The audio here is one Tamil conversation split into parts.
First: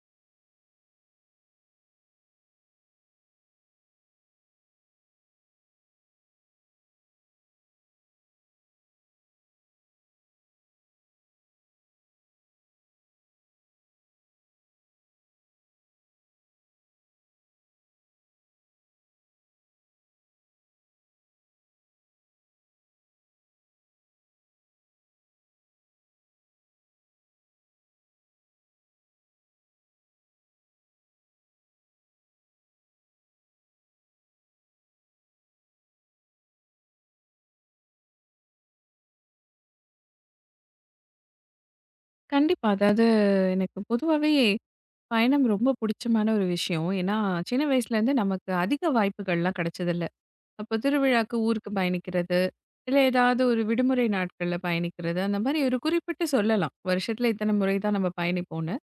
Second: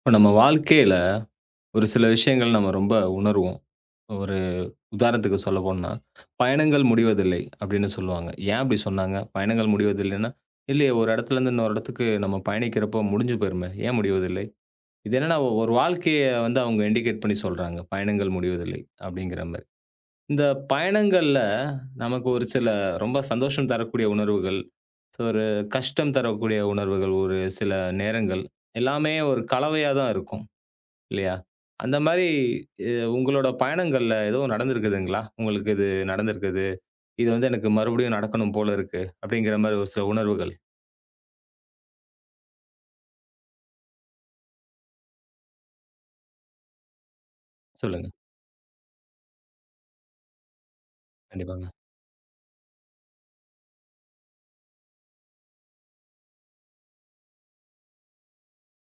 இப்போ நம்ம வாழ்க்கையில ஒரு சில விஷயங்கள் நம்ம ரொம்ப உணர்வோம். ஒரு உதாரணத்துக்கு சொல்லப்போனா, பயணங்கள் முடிவதில்லை அப்படின்னு சொல்லுவாங்க. ஏன் அப்படி சொன்னாங்க? பயணங்கள் முடிவதில்லைன்னா, இல்லையே ஒரு இடத்துலேருந்து இன்னொரு இடத்துக்கு நம்ம பயணிக்கிறப்போ முடிஞ்சு போயிருமே, ஏன் முடிவதில்லை? இது என்னன்னா ஒரு வாழ்க்கைய வந்து அவங்க இண்டிகேட் பண்ணி சொல்றாங்க. பயணங்கள் முடிவதில்லை அப்படிங்கிற மாரி. இந்த பயணங்கள்ல நமக்கு ஒரு சில ரொம்ப சந்தோஷம் தரக்கூடிய உணர்வுகள், ஸோ ஒரு கஷ்டம் தரக்கூடிய உணர்வுகள், ஒரு சில நேரங்கள் எல்லாமே ஒரு கலவையா தான் இருக்கும். இல்லையா? அந்த மாரி எ உங்களோட பயணங்கள்ல எதுவும் நடந்திருக்குதுங்களா? உங்களுக்கு இது நடந்திருக்குது. இது வந்து எனக்கு மறுபடியும் நடக்கணும் போல இருக்கு. அப்படிங்கிற மாரி ஒரு சில உணர்வுகள். கண்டிப்பா. அதாவது எனக்கு பொதுவாவே பயணம் ரொம்ப பிடிச்சமான ஒரு விஷயம். ஏன்னா, சின்ன சொல்லுங்க. வயசுலேருந்து நமக்கு அதிக வாய்ப்புகள்லாம் கிடைச்சதில்ல. அப்போ திருவிழாக்கு கண்டிப்பாங்க. ஊருக்கு பயணிக்கிறது, இல்ல ஏதாவது ஒரு விடுமுறை நாட்கள்ல பயணிக்கிறது, அந்த மாரி ஒரு குறிப்பிட்டு சொல்லலாம். வருஷத்துல இத்தன முறை தான் நம்ம பயணிப்போம்ன்னு.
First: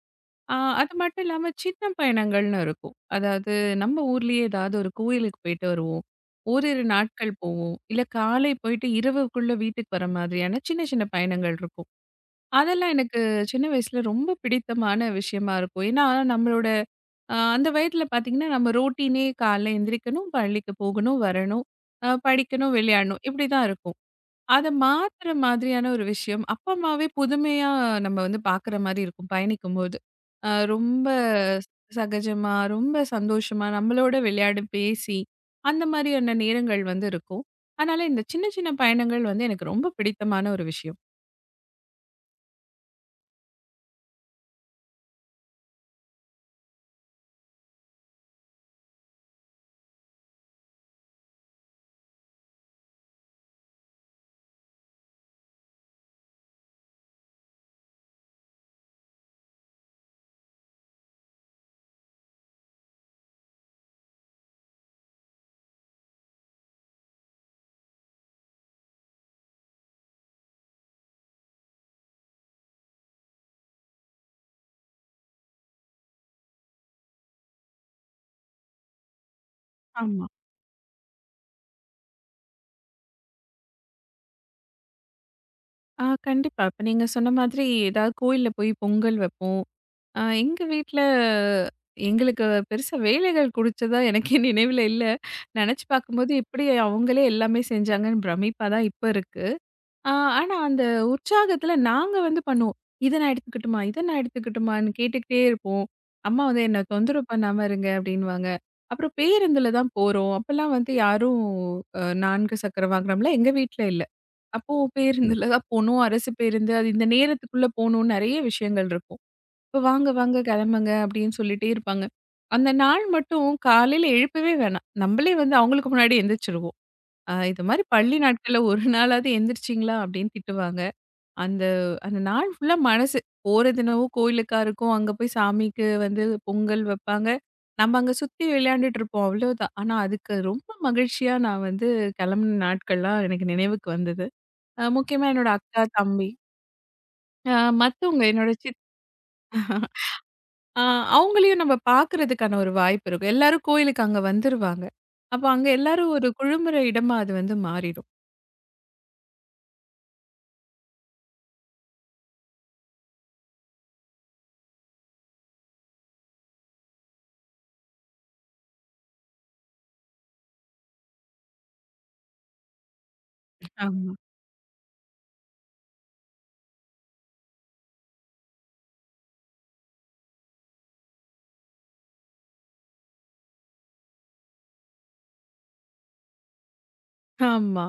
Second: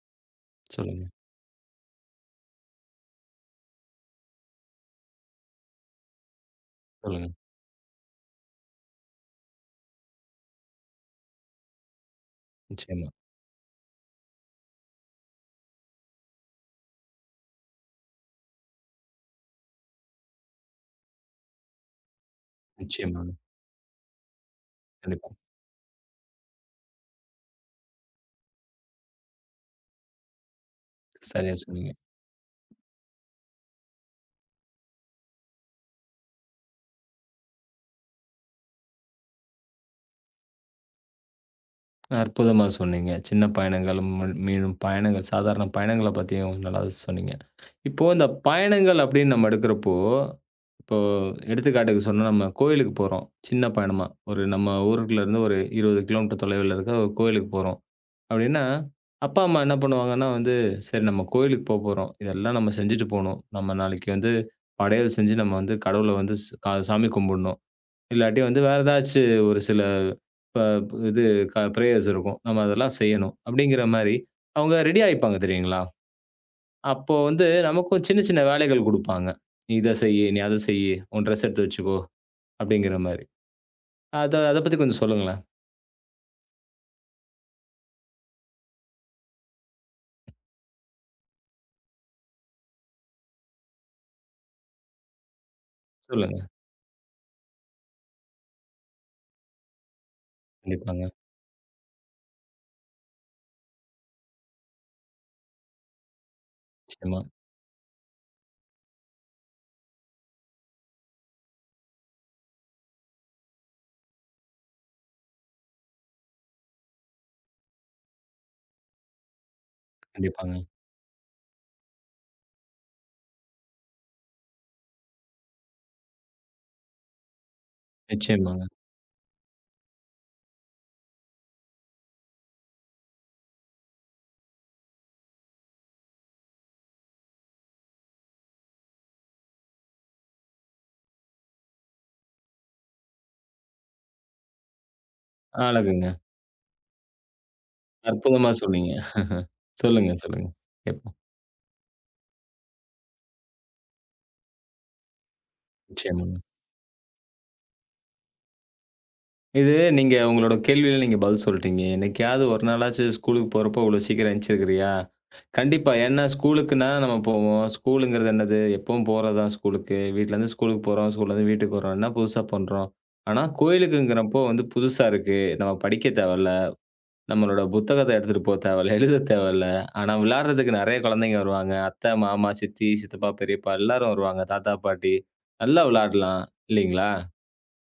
ஆ அது சொல்லுங்க, மட்டும் இல்லாம சின்ன பயணங்கள்னு இருக்கும். அதாவது நம்ம ஊர்லயே ஏதாவது ஒரு கோயிலுக்கு போயிட்டு வருவோம். ஓரிரு சொல்லுங்க. நாட்கள் போவோம். இல்ல காலை போயிட்டு இரவுக்குள்ள வீட்டுக்கு வர மாதிரியான சின்ன சின்ன பயணங்கள் இருக்கும். அதெல்லாம் நிச்சயமா, எனக்கு சின்ன வயசுல ரொம்ப பிடித்தமான விஷயமா இருக்கும். ஏன்னா, நம்மளோட அந்த வயதில பார்த்தீங்கன்னா, நம்ம ரொட்டீனே காலைல எந்திரிக்கணும், பள்ளிக்கு போகணும், வரணும், படிக்கணும், விளையாடணும் நிச்சயமாங்க. இப்படி தான் இருக்கும். அத கண்டிப்பா. மாத்துற மாதிரியான ஒரு விஷயம், அப்பா, அம்மாவே புதுமையா நம்ம வந்து பார்க்குற மாரி இருக்கும் பயணிக்கும்போது. ரொம்ப சரியா சொன்னீங்க. சகஜமா, ரொம்ப சந்தோஷமா நம்மளோட விளையாடி, பேசி அந்த மாரியான நேரங்கள் வந்து இருக்கும். அதனால இந்த சின்ன சின்ன பயணங்கள் வந்து எனக்கு ரொம்ப பிடித்தமான ஒரு விஷயம். அற்புதமா சொன்னீங்க. சின்ன பயணங்கள், ம் மீளும் பயணங்கள், சாதாரண பயணங்கள பத்தியும் நல்லா சொன்னீங்க. இப்போ இந்த பயணங்கள் அப்படின்னு நம்ம எடுக்கிறப்போ, இப்போ எடுத்துக்காட்டுக்கு சொன்னா நம்ம கோயிலுக்கு போறோம். சின்ன பயணமா. ஒரு நம்ம ஊருக்குள்ள இருந்து ஒரு 20 கிலோமீட்டர் தொலைவுல இருக்க ஒரு கோயிலுக்கு போறோம். அப்படின்னா, அப்பா, அம்மா என்ன பண்ணுவாங்கன்னா வந்து, "சரி நம்ம கோயிலுக்கு போப்போறோம். இதெல்லாம் நம்ம செஞ்சுட்டு போணும். நம்ம நாளைக்கு வந்து படையல் செஞ்சு நம்ம வந்து கடவுள வந்து ஸ் கா சாமி கும்பிடணும். இல்லாட்டி வந்து வேற ஏதாச்சு ஒரு சில இப்ப இது க பிரேயர்ஸ் இருக்கும். நம்ம அதெல்லாம் செய்யணும். அப்படிங்கிற மாரி, அவங்க ரெடி ஆயிப்பாங்க தெரியுங்களா? அப்போ வந்து நமக்கும் சின்ன சின்ன வேலைகள் குடுப்பாங்க. "நீ இத செய்யி, ஆமா. நீ அத செய்யி, உன் ட்ரெஸ் எடுத்து வச்சுக்கோ." அப்படிங்கிற மாரி. அத அத பத்தி கொஞ்சம் சொல்லுங்களேன். கண்டிப்பா. இப்ப நீங்க சொன்ன மாதிரி ஏதாவது கோயில்ல போய் பொங்கல் வைப்போம். எங்க வீட்ல எங்களுக்கு பெருசா வேலைகள் குடுச்சதா எனக்கே நினைவுல இல்ல. நெனச்சு பார்க்கும்போது சொல்லுங்க. எப்படி அவங்களே எல்லாமே செஞ்சாங்கன்னு பிரமிப்பா தான் இப்ப இருக்கு. ஆ ஆனா அந்த கண்டிப்பாங்க. உற்சாகத்துல நாங்க வந்து பண்ணுவோம். "இத நான் எடுத்துக்கட்டுமா? இத நான் எடுத்துக்கட்டுமான்னு?" கேட்டுக்கிட்டே இருப்போம். அம்மா வந்து "என்ன நிச்சயமா. தொந்தரவு பண்ணாம இருங்க" அப்படின்னுவாங்க. அப்புறம் பேருந்துல தான் போறோம். அப்பலாம் வந்து யாரும் 4 சக்கர வாகனம்லாம் எங்க வீட்ல இல்ல. அப்போ பேருந்துல தான் போணும். அரசு பேருந்து. அது இந்த நேரத்துக்குள்ள போணும். நெறைய விஷயங்கள் இருக்கும். இப்ப வாங்க, வாங்க கண்டிப்பாங்க. கிளம்புங்க அப்படின்னு சொல்லிட்டே இருப்பாங்க. அந்த நாள் மட்டும் காலையில எழுப்பவே வேணாம். நம்மளே வந்து அவங்களுக்கு முன்னாடி எந்திரிச்சுருவோம். இது மாரி பள்ளி நாட்கள்ல நிச்சயமாங்க. ஒரு நாளாவது எந்திரிச்சிங்களா? அப்படின்னு திட்டுவாங்க. அந்த அந்த நாள் ஃபுல்லா மனசு போறது என்னவோ கோயிலுக்கா இருக்கும். அங்க போய் சாமிக்கு வந்து பொங்கல் வைப்பாங்க. நம்ம அங்க சுத்தி விளையாண்டுட்டு இருப்போம். அவ்வளோதான். ஆனா அதுக்கு ரொம்ப மகிழ்ச்சியா நான் வந்து கிளம்புன நாட்கள்லாம் எனக்கு நினைவுக்கு வந்தது. முக்கியமா என்னோட அக்கா, அழகுங்க. தம்பி. அ மத்தவங்க என்னோட அற்புதமா சொன்னீங்க. சொல்லுங்க, சொல்லுங்க. அ கேட்போம். அவங்களையும் நம்ம பார்க்கறதுக்கான ஒரு வாய்ப்பு இருக்கும். எல்லாரும் கோயிலுக்கு அங்க வந்துருவாங்க. அப்ப அங்க எல்லாரும் நிச்சயமா. ஒரு குழுமுற இடமா அது வந்து மாறிடும். இது நீங்க உங்களோட கேள்வியில நீங்க பதில் சொல்ட்டீங்க. என்னைக்காவது ஒரு நாளாச்சு ஸ்கூலுக்கு போறப்போ இவ்வளோ சீக்கிரம் எந்திச்சிருக்கிறியா? கண்டிப்பா. ஏன்னா ஸ்கூலுக்குன்னா நம்ம போவோம். ஸ்கூலுங்கிறது என்னது? எப்பவும் போறது தான் ஸ்கூலுக்கு. வீட்லருந்து ஸ்கூலுக்கு போறோம். ஸ்கூல்லேருந்து வீட்டுக்கு வர்றோம். என்ன புதுசா பண்றோம்? ஆனா ஆமா. கோயிலுக்குங்கிறப்போ வந்து புதுசா இருக்கு. நம்ம படிக்க தேவையில்ல. நம்மளோட புத்தகத்த எடுத்துட்டு போ தேவையில்ல. எழுத தேவையில்ல. ஆனா விளையாடுறதுக்கு நெறைய குழந்தைங்க வருவாங்க. அத்தை, மாமா, சித்தி, சித்தப்பா, பெரியப்பா எல்லாரும் வருவாங்க. தாத்தா, பாட்டி. நல்லா விளையாடலாம். இல்லீங்களா? ஆமா.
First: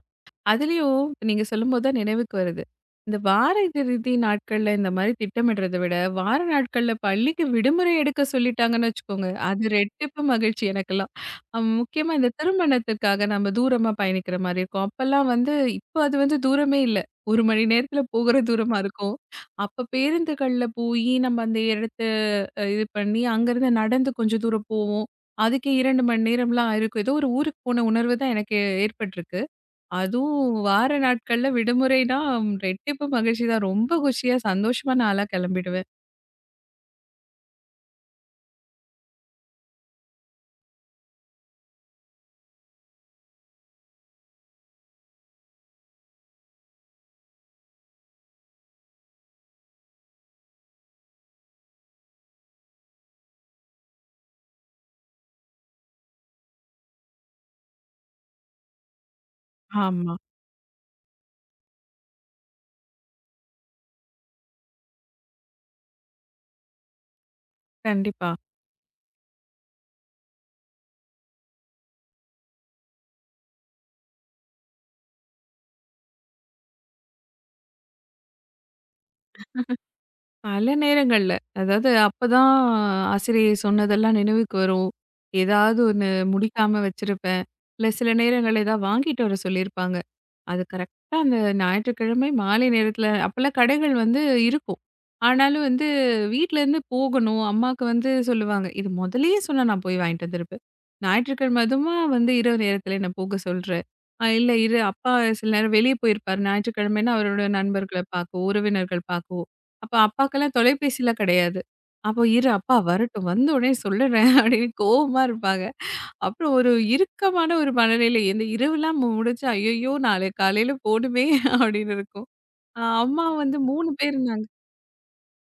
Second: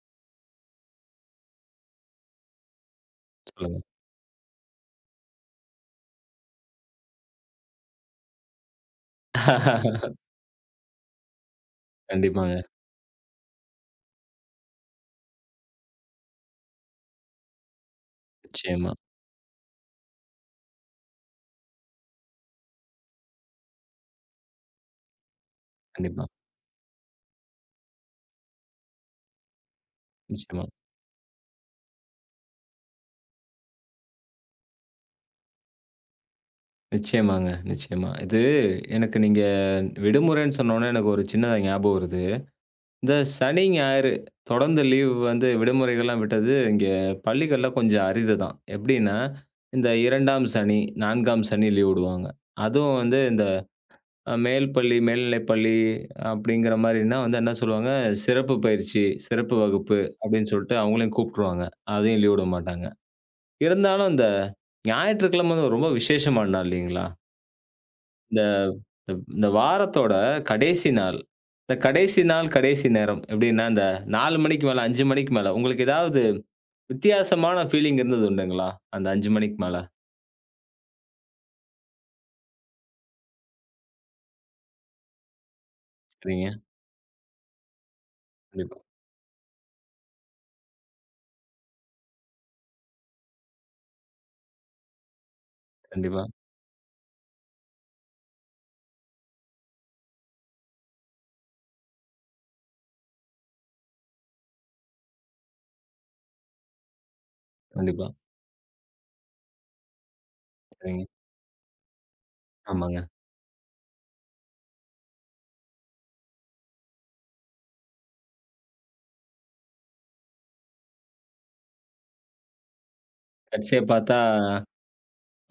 அதுலயும் நீங்க சொல்லும்போது தான் நினைவுக்கு வருது. இந்த வார சொல்லுங்க. இறுதி நாட்கள்ல இந்த மாரி திட்டமிடுறத விட, வார நாட்கள்ல பள்ளிக்கு விடுமுறை எடுக்க சொல்லிட்டாங்கன்னு வச்சுக்கோங்க. அது ரெட்டிப்பு மகிழ்ச்சி எனக்கெல்லாம். முக்கியமா இந்த கண்டிப்பாங்க. திருமணத்துக்காக நம்ம தூரமா பயணிக்கிற மாரி இருக்கும். அப்பல்லாம் வந்து இப்ப அது வந்து தூரமே இல்ல. ஒரு மணி நேரத்துல போகுற தூரமா நிச்சயமா. இருக்கும். அப்ப பேருந்துகள்ல போயி நம்ம அந்த இடத்த இது பண்ணி, அங்கருந்து நடந்து கொஞ்சம் தூரம் போவோம். அதுக்கே 2 மணி கண்டிப்பா. நேரம்லாம் ஆயிருக்கும். ஏதோ ஒரு ஊருக்கு போன உணர்வு தான் எனக்கு ஏற்பட்டிருக்கு. அதுவும் நிச்சயமா, வார நாட்கள்ல விடுமுறைனா ரெட்டிப்பு மகிழ்ச்சி தான். ரொம்ப குஷியா, சந்தோஷமா நான்லாம் கெளம்பிடுவேன். நிச்சயமாங்க, நிச்சயமா. இது எனக்கு நீங்க விடுமுறைன்னு சொன்னோனே எனக்கு ஒரு சின்னதா ஞாபகம் வருது. இந்த சனி, ஞாயிறு தொடர்ந்து லீவ் வந்து விடுமுறைகள்லாம் விட்டது இங்க பள்ளிகள்ல கொஞ்சம் அரிது தான். எப்படின்னா, இந்த 2ஆம் சனி, 4ஆம் சனி லீவ் விடுவாங்க. அதுவும் வந்து இந்த மேல் பள்ளி, மேல்நிலைப் பள்ளி அப்படிங்கிற மாரின்னா வந்து என்ன சொல்லுவாங்க, சிறப்பு பயிற்சி, சிறப்பு வகுப்பு ஆமா. அப்படின்னு சொல்லிட்டு அவங்களையும் கூப்ட்டுருவாங்க. அதையும் லீவ் விட மாட்டாங்க. இருந்தாலும் இந்த ஞாயிற்றுக்கிழமை வந்து ரொம்ப விசேஷமான நாள் இல்லைங்களா? கண்டிப்பா. இந்த இந்த வாரத்தோட கடைசி நாள். இந்த கடைசி நாள், கடைசி நேரம் எப்படின்னா, இந்த 4 மணிக்கு மேல, 5 மணிக்கு மேல உங்களுக்கு ஏதாவது வித்தியாசமான ஃபீலிங் இருந்தது உண்டுங்களா? அந்த 5 மணிக்கு மேல? பல நேரங்கள்ல, அதாவது அப்பதான் ஆசிரியை சொன்னதெல்லாம் நினைவுக்கு வரும். ஏதாவது ஒண்ணு சரிங்க. முடிக்காம வச்சிருப்பேன். இல்ல சில நேரங்கள்ல கண்டிப்பா, ஏதாவது வாங்கிட்டு வர சொல்லியிருப்பாங்க. அது கரெக்ட்டா அந்த ஞாயிற்றுக்கிழமை மாலை நேரத்துல அப்பல்லாம் கடைகள் வந்து இருக்கும். ஆனாலும் வந்து கண்டிப்பா, வீட்லருந்து போகணும். அம்மாக்கு வந்து சொல்லுவாங்க. இது முதல்லயே சொன்னா நான் போய் வாங்கிட்டு வந்திருப்பேன். ஞாயிற்றுக்கிழமை அதுவுமா வந்து இரவு நேரத்துல என்ன போக சொல்ற? இல்ல இரு அப்பா சில நேரம் வெளிய போயிருப்பாரு. ஞாயிற்றுக்கிழமைன்னா அவரோட நண்பர்கள கண்டிப்பா. பார்க்கவோ, உறவினர்கள் பார்க்கவோ. அப்ப அப்பாக்கெல்லாம் சரிங்க. தொலைபேசிலாம் கிடையாது. அப்போ இரு அப்பா ஆமாங்க. வரட்டும். வந்த உடனே சொல்லுறேன் அப்படின்னு கோவமா இருப்பாங்க. அப்புறம் ஒரு இறுக்கமான ஒரு மனநிலை. இந்த இரவுலாம் முடிச்சு, "ஐயய்யோ! நாளை காலையில போணுமே" அப்படின்னு இருக்கும். அம்மா வந்து கடைசியா 3 பேர் பார்த்தா இருந்தாங்க.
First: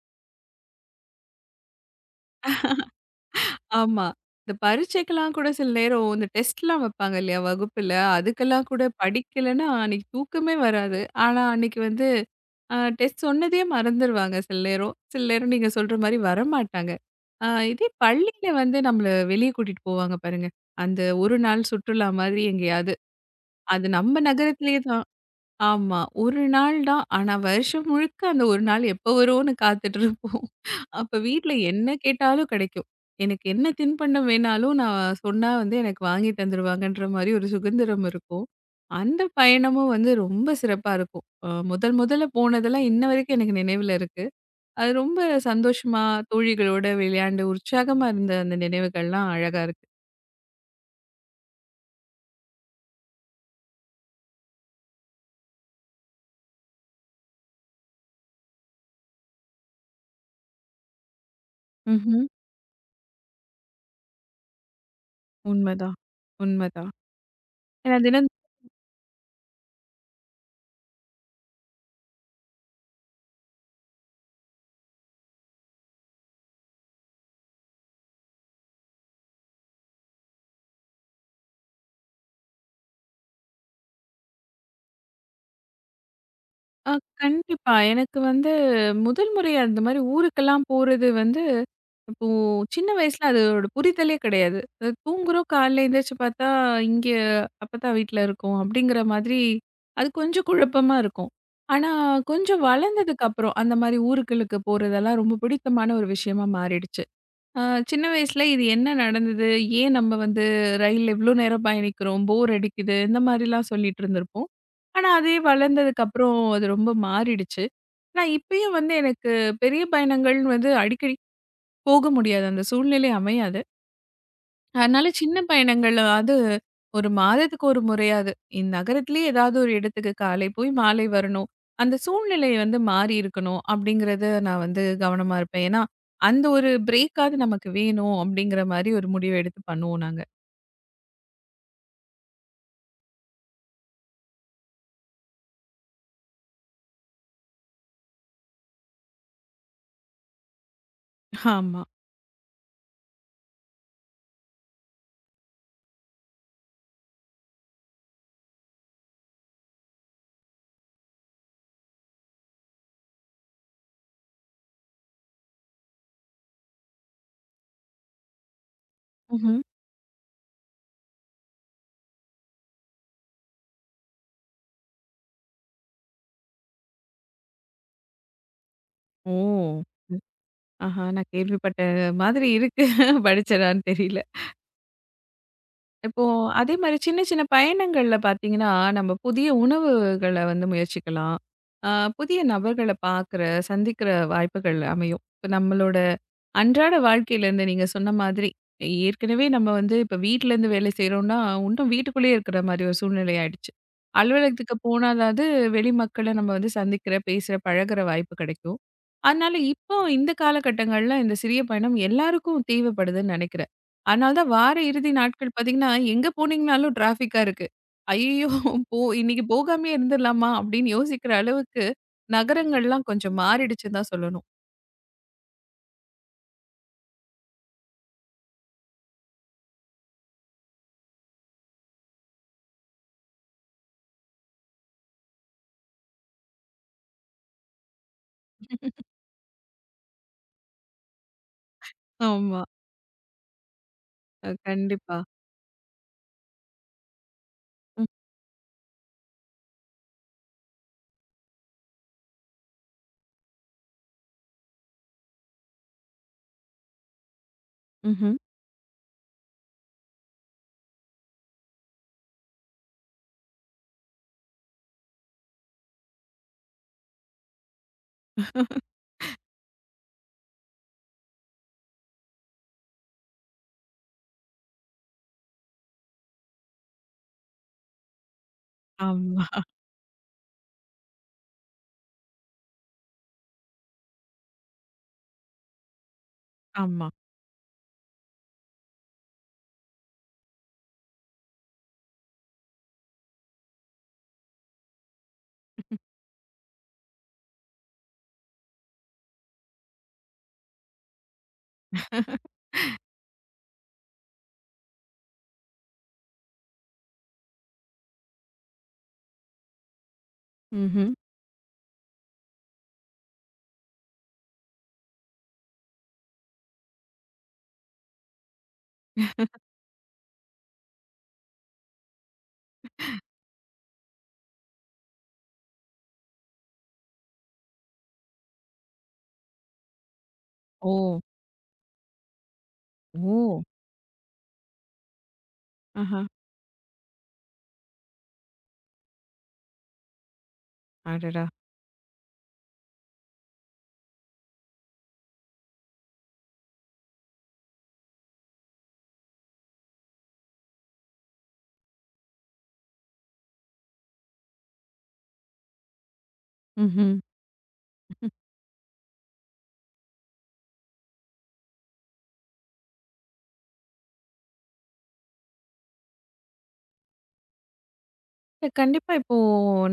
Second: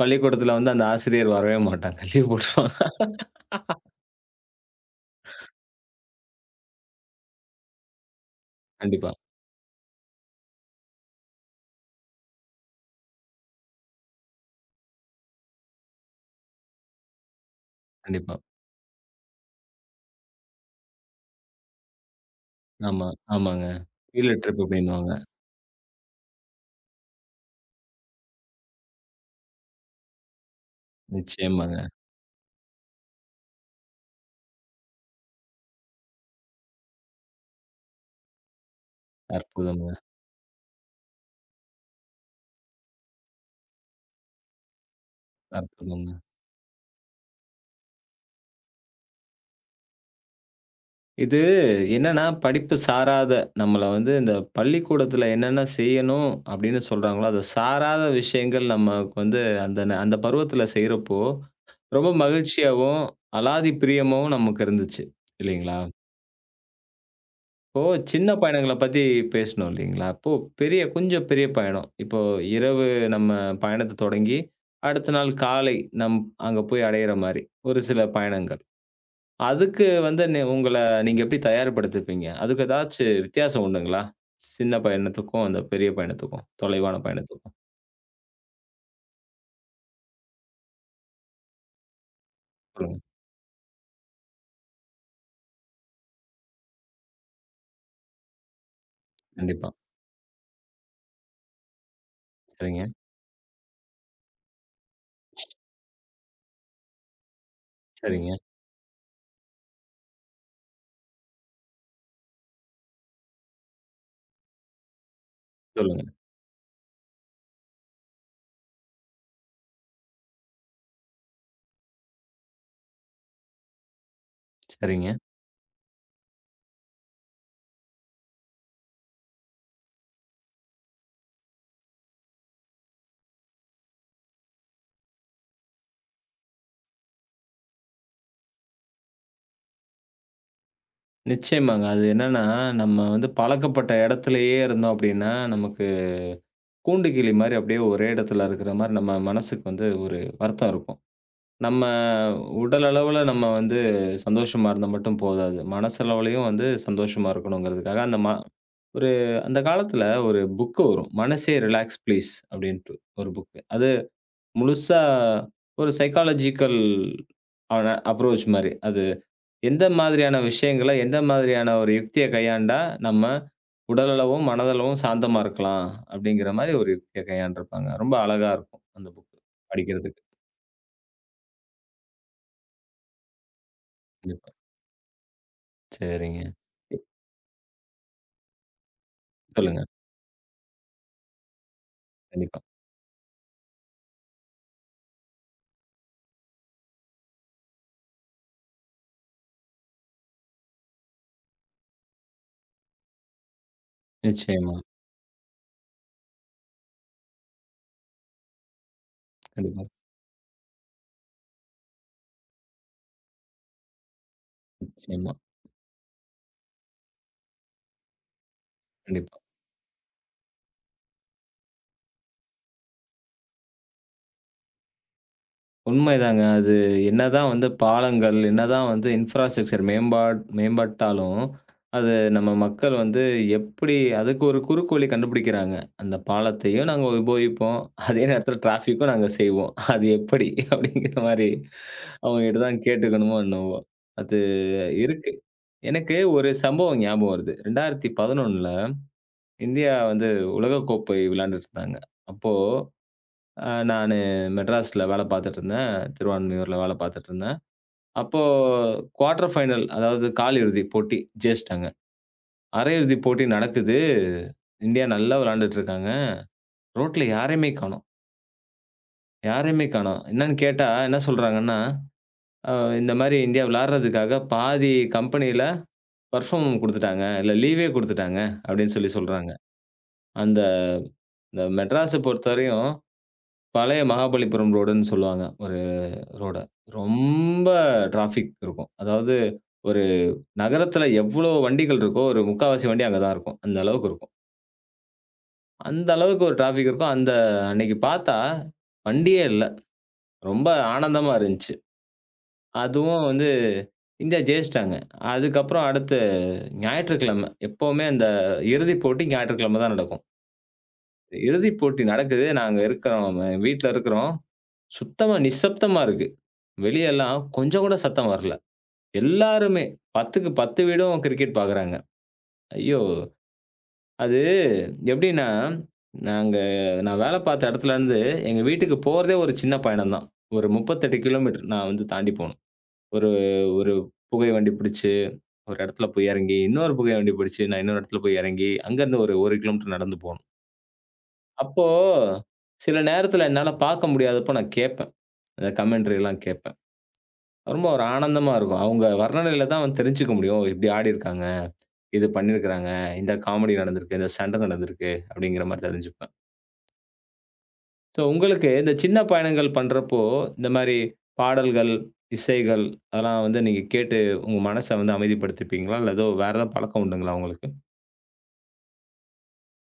பள்ளிக்கூடத்துல வந்து அந்த ஆசிரியர் வரவே மாட்டாங்க. லீவ் போட்டுருவாங்க. ஆமா. இந்த பரீட்சைக்கெல்லாம் கூட சில நேரம் இந்த டெஸ்ட்லாம் வைப்பாங்க இல்லையா வகுப்புல, அதுக்கெல்லாம் கூட கண்டிப்பா, படிக்கலன்னா அன்னைக்கு தூக்கமே வராது. ஆனா அன்னைக்கு வந்து டெஸ்ட் சொன்னதையே மறந்துருவாங்க சில நேரம். சில நேரம் நீங்க சொல்ற மாரி வரமாட்டாங்க. அ இதே கண்டிப்பா. பள்ளியில வந்து நம்மள வெளிய கூட்டிட்டு போவாங்க பாருங்க. அந்த ஒரு நாள் சுற்றுலா மாதிரி எங்கேயாவது. ஆமா, ஆமாங்க. அது நம்ம ஃபீல்டு ட்ரிப் நகரத்திலேயே தான். அப்படின்னுவாங்க. ஆமா. ஒரு நாள் தான். ஆனா வருஷம் முழுக்க அந்த ஒரு நாள் எப்ப வரும்னு காத்துட்டு இருப்போம். அப்ப வீட்ல நிச்சயமாங்க. என்ன கேட்டாலும் கிடைக்கும். எனக்கு என்ன தின்பண்டம் வேணாலும் நான் சொன்னா வந்து எனக்கு வாங்கி தந்துருவாங்கன்ற மாரி ஒரு சுதந்திரம் இருக்கும். அந்த அற்புதங்க, பயணமும் வந்து ரொம்ப சிறப்பா இருக்கும். முதல் முதல்ல போனதெல்லாம் இன்ன வரைக்கும் எனக்கு நினைவுல இருக்கு. அது ரொம்ப சந்தோஷமா அற்புதங்க. தோழிகளோட விளையாண்டு உற்சாகமா இருந்த அந்த நினைவுகள்லாம் அழகா இருக்கு. இது என்னன்னா, படிப்பு சாராத நம்மள வந்து இந்த பள்ளிக்கூடத்துல என்னென்ன செய்யணும் அப்படின்னு சொல்றாங்களோ, அது சாராத விஷயங்கள் நமக்கு வந்து அந்த அந்த பருவத்துல செய்றப்போ, ரொம்ப ம்ஹ்ம். மகிழ்ச்சியாவும், அலாதி பிரியமாவும் நமக்கு இருந்துச்சு. இல்லைங்களா? உண்மதான், உண்மதான். இப்போ ஏன்னா தினம் சின்ன பயணங்கள பத்தி பேசினோம் இல்லைங்களா? இப்போ பெரிய கொஞ்சம் பெரிய பயணம். இப்போ இரவு நம்ம பயணத்த தொடங்கி, அடுத்த நாள் காலை நம் அங்க போய் அடையிற மாரி ஒரு சில பயணங்கள். அதுக்கு வந்து நி உங்கள நீங்க எப்படி தயார்படுத்திப்பீங்க? அதுக்கு ஏதாச்சு வித்தியாசம் உண்டுங்களா? சின்ன பயணத்துக்கும், அந்த பெரிய பயணத்துக்கும், ஆ தொலைவான பயணத்துக்கும்? கண்டிப்பா. எனக்கு வந்து முதல் முறையா இந்த மாரி ஊருக்கெல்லாம் போறது வந்து, இப்போ சின்ன சொல்லுங்க. வயசுல அதோட புரிதலே கிடையாது. தூங்குறோம் காலைல எந்திரிச்சு பார்த்தா, இங்க அப்பத்தா வீட்ல இருக்கோம் அப்படிங்கிற மாதிரி, கண்டிப்பா. அது கொஞ்சம் குழப்பமா இருக்கும். ஆனா, கொஞ்சம் சரிங்க, வளர்ந்ததுக்கப்புறம் அந்த மாரி ஊருக்களுக்கு போறதெல்லாம் ரொம்ப பிடித்தமான ஒரு விஷயமா மாறிடுச்சு. ஆ, சின்ன சரிங்க. வயசுல இது என்ன நடந்தது? ஏன் நம்ம வந்து ரயில்ல இவ்ளோ நேரம் பயணிக்கிறோம்? போர் அடிக்குது. இந்த மாரிலாம் சொல்லிட்டு இருந்திருப்போம். ஆனா, அதே வளர்ந்ததுக்கு சொல்லுங்க. அப்புறம் அது ரொம்ப மாறிடுச்சு. நான் இப்பயும் வந்து எனக்கு பெரிய பயணங்கள் வந்து அடிக்கடி போக முடியாது. அந்த சூழ்நிலை அமையாது. அதனால சரிங்க. சின்ன பயணங்கள் அது ஒரு மாதத்துக்கு ஒரு முறையாது இந்த நகரத்திலேயே ஏதாவது ஒரு இடத்துக்கு காலை போய் மாலை வரணும். அந்த சூழ்நிலை வந்து மாறி இருக்கணும் அப்படிங்கிறத நான் வந்து கவனமா இருப்பேன். ஏன்னா, அந்த ஒரு பிரேக்காவது நமக்கு வேணும் அப்படிங்கிற மாரி ஒரு முடிவு எடுத்து பண்ணுவோம் நாங்க. நிச்சயமாங்க. அது என்னன்னா, நம்ம வந்து பழக்கப்பட்ட இடத்திலேயே இருந்தோம் அப்படின்னா, நமக்கு கூண்டுக்கிளி மாரி அப்படியே ஒரே இடத்துல இருக்கிற மாரி நம்ம மனசுக்கு வந்து ஒரு வருத்தம் இருக்கும். நம்ம ஆமா. உடல் அளவுல நம்ம வந்து சந்தோஷமா இருந்தா மட்டும் போதாது. மனசளவுலயும் வந்து சந்தோஷமா இருக்கணுங்கிறதுக்காக, அந்த ஒரு அந்த காலத்துல ஒரு புக் வரும். "மனசே ரிலாக்ஸ் ப்ளீஸ்" அப்படின்ட்டு ஒரு புக். அது முழுசா ஒரு சைக்காலஜிக்கல் ஆன அப்ரோச் மாரி. அது ம்ஹ்ம். எந்த மாதிரியான விஷயங்கள, எந்த மாதிரியான ஒரு யுக்திய கையாண்டா நம்ம உடலளவும், மனதளவும் சாந்தமா இருக்கலாம் அப்படிங்கிற மாரி ஒரு யுக்திய கையாண்டுருப்பாங்க. ரொம்ப அழகா இருக்கும் அந்த புக் ஓ! படிக்கிறதுக்கு. ஆஹா! நான் கேள்விப்பட்ட மாதிரி இருக்கு. படிச்சதான்னு தெரியல. கண்டிப்பா. இப்போ சரிங்க. அதே மாரி சின்ன சின்ன பயணங்கள்ல பார்த்தீங்கன்னா, நம்ம புதிய சொல்லுங்க. உணவுகள வந்து முயற்சிக்கலாம். அ புதிய கண்டிப்பா. நபர்கள பார்க்குற, சந்திக்கிற வாய்ப்புகள் அமையும். இப்ப நம்மளோட அன்றாட வாழ்க்கையிலேருந்து நீங்க சொன்ன மாதிரி, ஏற்கனவே நம்ம வந்து இப்ப வீட்லேருந்து வேலை செய்றோம்னா, இன்னும் வீட்டுக்குள்ளேயே இருக்கிற மாரி ஒரு சூழ்நிலை ஆயிடுச்சு. அலுவலகத்துக்கு நிச்சயமா. போனாலாவது வெளி மக்கள நம்ம வந்து சந்திக்கிற, பேசுற, பழகுற வாய்ப்பு கிடைக்கும். அதனால கண்டிப்பா, இப்போ இந்த காலகட்டங்கள்ல இந்த சிறிய பயணம் எல்லாருக்கும் தேவைப்படுதுன்னு நெனைக்கிறேன். அதனால தான் வார இறுதி நிச்சயமா, நாட்கள் பார்த்தீங்கன்னா, எங்க போனீங்கனாலும் டிராஃபிக்கா இருக்கு. "ஐயய்யோ! போ கண்டிப்பா. இன்னைக்கு போகாமயே இருந்துரலாமா?" அப்படின்னு யோசிக்கிற அளவுக்கு நகரங்கள்லாம் கொஞ்சம் மாறிடுச்சுன்னு தான் சொல்லணும். உண்மைதாங்க. அது என்னதான் வந்து பாலங்கள், என்னதான் வந்து இன்ஃப்ராஸ்ட்ரக்சர் மேம்பாட் மேம்பட்டாலும், அது நம்ம மக்கள் வந்து எப்படி அதுக்கு ஒரு குறுக்கு வழி கண்டுபிடிக்கிறாங்க. அந்த பாலத்தையும் நாங்க உபயோகிப்போம். அதே நேரத்தில டிராஃபிக்கும் நாங்க செய்வோம். அது எப்படி? அப்படிங்கிற மாரி அவங்ககிட்ட ஆமா. தான் கேட்டுக்கணுமோ என்னவோ! அது கண்டிப்பா. இருக்கு. எனக்கு ஒரு சம்பவம் ஞாபகம் வருது. 2011ல இந்தியா வந்து உலகக்கோப்பை விளையாண்டுட்டு இருந்தாங்க. அப்போ நானு மெட்ராஸ்ல வேலை பார்த்துட்டுருந்தேன். திருவான்மியூர்ல வேலை பார்த்துட்டுருந்தேன். ம்ஹ்ம். அப்போ குவார்ட்டர் ஃபைனல் அதாவது காலிறுதி போட்டி ஜெயிச்சுட்டாங்க. அரையிறுதி போட்டி நடக்குது. இந்தியா நல்லா விளையாண்டுட்டு இருக்காங்க. ரோட்ல யாரையுமே காணோம். யாரையுமே காணோம். என்னன்னு கேட்டா என்ன சொல்றாங்கன்னா, அ இந்த மாரி இந்தியா விளையாடுறதுக்காக பாதி கம்பெனியில பெர்ஃபார்ம் குடுத்துட்டாங்க. இல்ல லீவே குடுத்துட்டாங்க அப்படின்னு சொல்லி ஆமா, சொல்றாங்க. அந்த இந்த மெட்ராஸ பொறுத்தவரையும் பழைய மகாபலிபுரம் ரோடுன்னு சொல்லுவாங்க. ரோட. ஆமா. ரொம்ப டிராஃபிக் இருக்கும். அதாவது ஒரு நகரத்துல எவ்ளோ வண்டிகள் இருக்கோ, ஒரு முக்காவாசி வண்டி அங்க தான் இருக்கும். அந்த அளவுக்கு இருக்கும். அந்த அளவுக்கு ஒரு டிராஃபிக் இருக்கும். அந்த அன்னைக்கு பார்த்தா வண்டியே இல்ல. ரொம்ப ஆனந்தமா இருந்துச்சு. அதுவும் வந்து இந்தியா ஜெயிச்சுட்டாங்க. அதுக்கப்புறம் அடுத்து ஞாயிற்றுக்கிழமை. எப்பவுமே அந்த இறுதிப் போட்டி ஞாயிற்றுக்கிழமை தான் நடக்கும். ம்ஹ்ம். இறுதிப் போட்டி நடக்குது. நாங்க இருக்கிறோம். வீட்ல இருக்கிறோம். சுத்தமா நிசப்தமா இருக்கு. வெளியலாம் கொஞ்சம் கூட சத்தம் வரல. எல்லாருமே 10க்கு 10 வீடும் கிரிக்கெட் பார்க்குறாங்க. ஐயோ! அது எப்படின்னா, நாங்க நான் வேலை பார்த்த இடத்துலருந்து எங்க வீட்டுக்கு போறதே ஒரு சின்ன பயணம் தான். ஒரு ஓ! 38 கிலோமீட்டர் நான் வந்து தாண்டி போணும். ஒரு ஓ! ஒரு புகை வண்டி பிடிச்சு, ஒரு இடத்துல ஆஹா! போய் இறங்கி, இன்னொரு புகை வண்டி பிடிச்சு, நான் இன்னொரு இடத்துல போய் இறங்கி, அங்கருந்து ஒரு 1 கிலோமீட்டர் நடந்து போணும். அடடா! அப்போ சில நேரத்துல என்னால பார்க்க முடியாதப்போ நான் கேட்பேன். அந்த கமெண்ட்ரி எல்லாம் கேட்பேன். ரொம்ப ஒரு ஆனந்தமா இருக்கும். அவங்க வர்ணனையில தான் வந்து தெரிஞ்சுக்க முடியும். இப்படி ஆடியிருக்காங்க. இது பண்ணியிருக்கிறாங்க. இந்த காமெடி நடந்திருக்கு. இந்த சண்டை நடந்திருக்கு. அப்படிங்கிற மாரி தெரிஞ்சுப்பேன். ம்ஹ்ம். ஸோ உங்களுக்கு இந்த சின்ன பயணங்கள் பண்றப்போ, இந்த மாரி பாடல்கள், இசைகள் அதெல்லாம் வந்து நீங்க கேட்டு உங்க மனச வந்து அமைதிப்படுத்திப்பீங்களா? இல்ல ஏதோ வேற ஏதாவது பழக்கம் உண்டுங்களா உங்களுக்கு? இல்ல கண்டிப்பா இப்போ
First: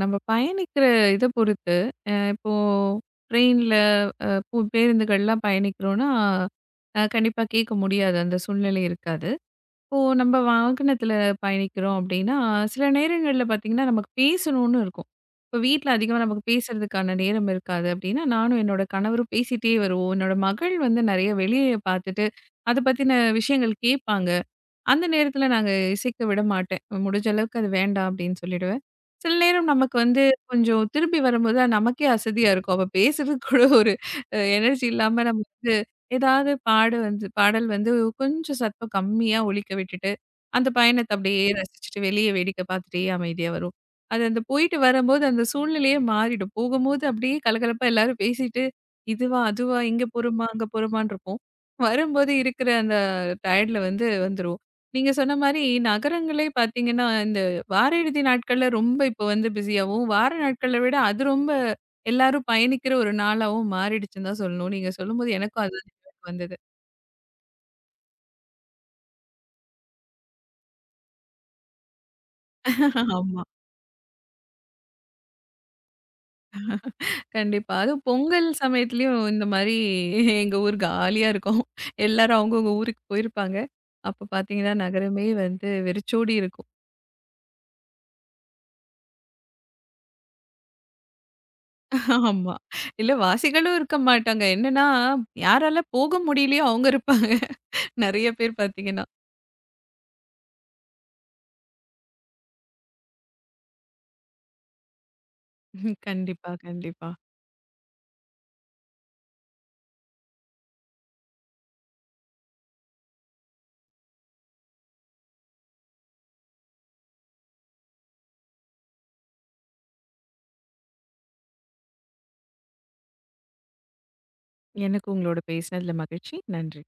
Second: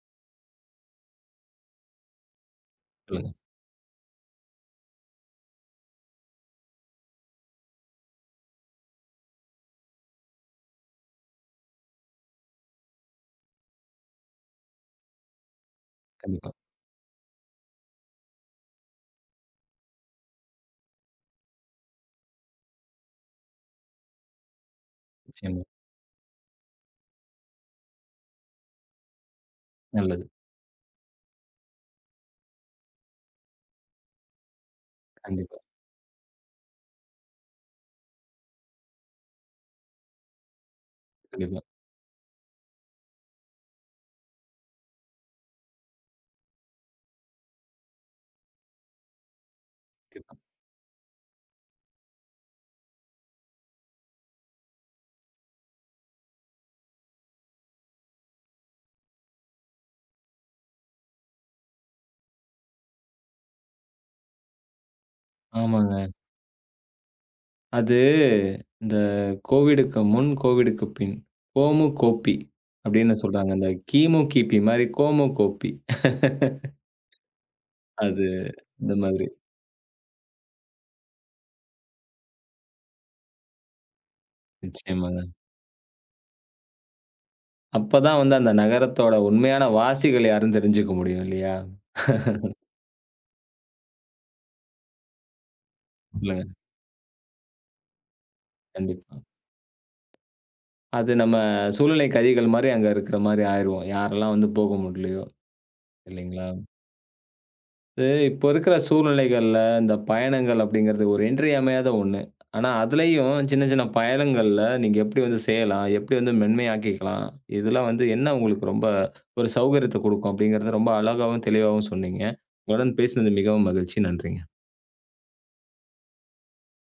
நம்ம பயணிக்கிற இத பொறுத்து, இப்போ சொல்லுங்க. ட்ரெயின்ல அ பு பேருந்துகள்லாம் பயணிக்கிறோம்னா, கண்டிப்பா கேட்க முடியாது. அந்த சூழ்நிலை இருக்காது. இப்போ நம்ம வாகனத்துல பயணிக்கிறோம் அப்படின்னா, சில நேரங்கள்ல பார்த்தீங்கன்னா, நமக்கு பேசணும்னு இருக்கும். இப்போ வீட்ல அதிகமா நமக்கு கண்டிப்பா. பேசுறதுக்கான நேரம் இருக்காது அப்படின்னா, நானும் என்னோட கணவரும் பேசிட்டே வருவோம். என்னோட மகள் வந்து நெறைய வெளிய பார்த்துட்டு, அத பத்தின விஷயங்கள் கேட்பாங்க. அந்த நேரத்துல நிச்சயமா. நாங்க இசைக்க விட மாட்டேன். முடிஞ்ச அளவுக்கு அது வேண்டாம் அப்படின்னு சொல்லிடுவேன். சில நேரம் நமக்கு வந்து நல்லது. கொஞ்சம் திரும்பி வரும்போது அது நமக்கே அசதியா இருக்கும். அப்ப பேசுறதுக்கு கூட ஒரு எனர்ஜி இல்லாம நம்ம கண்டிப்பா, வந்து ஏதாவது பாடு வந்து பாடல் வந்து கொஞ்சம் சத்தம் கம்மியா ஒலிக்க விட்டுட்டு, அந்த பயணத்த அப்படியே கண்டிப்பா, ரசிச்சுட்டு வெளிய வேடிக்கை பார்த்துட்டே அமைதியா வருவோம். அது அந்த போயிட்டு வரும்போது அந்த சூழ்நிலையே மாறிடும். போகும்போது அப்படியே கலகலப்பா எல்லாரும் பேசிட்டு, இதுவா, அதுவா, இங்க கண்டிப்பா. போறோமா, அங்க போறோமான்னு இருப்போம். வரும்போது இருக்கிற அந்த டயர்ட்ல வந்து வந்துருவோம். நீங்க சொன்ன மாரி நகரங்களே பார்த்தீங்கன்னா, இந்த வார இறுதி நாட்கள்ல ரொம்ப இப்போ வந்து பிஸியாவும், வார நாட்கள விட அது ரொம்ப எல்லாரும் பயணிக்கிற ஒரு நாளாவும் மாறிடுச்சுன்னு தான் சொல்லணும். நீங்க சொல்லும்போது எனக்கும் அதுதான் ஆமாங்க. நினைவுக்கு வந்தது. அது இந்த கோவிடுக்கு முன், கோவிடுக்கு பின். கோமு, கோப்பி அப்படின்னு ஆமா. சொல்றாங்க. இந்த கிமு, கிபி மாரி கோமு, கோப்பி. கண்டிப்பா. அதுவும் அது பொங்கல் இந்த சமயத்துலயும் மாதிரி. இந்த மாரி எங்க ஊர் காலியா இருக்கும். எல்லாரும் அவங்கவங்க ஊருக்கு போயிருப்பாங்க. அப்ப பார்த்தீங்கன்னா, நிச்சயமாங்க. நகரமே வந்து வெறிச்சோடி இருக்கும். அப்பதான் வந்து அந்த நகரத்தோட உண்மையான வாசிகள் யாருன்னு தெரிஞ்சுக்க முடியும் இல்லையா? ஆமா. இல்ல வாசிகளும் இருக்க மாட்டாங்க. என்னன்னா, யாரால போக சொல்லுங்க. முடியலையோ அவங்க இருப்பாங்க. நெறைய பேர் பார்த்தீங்கன்னா. கண்டிப்பா. அது நம்ம சூழ்நிலை கதிகள் மாரி அங்க இருக்கிற மாரி ஆயிருவோம். யாரெல்லாம் வந்து போக முடியலையோ, இல்லைங்களா? கண்டிப்பா, கண்டிப்பா. இது இப்போ இருக்கிற சூழ்நிலைகள்ல இந்த பயணங்கள் அப்படிங்கிறது ஒரு இன்றியமையாத ஒண்ணு. ஆனா அதுலயும் சின்ன சின்ன பயணங்கள்ல நீங்க எப்படி வந்து செய்யலாம்? எப்படி வந்து மென்மையாக்கிக்கலாம்? இதெல்லாம் வந்து என்ன உங்களுக்கு ரொம்ப ஒரு சௌகரியத்த குடுக்கும் அப்படிங்கிறத ரொம்ப அழகாவும், தெளிவாவும் சொன்னீங்க. உங்களுடன் பேசினது மிகவும் மகிழ்ச்சி. நன்றிங்க. எனக்கு உங்களோட பேசினதுல மகிழ்ச்சி. நன்றி.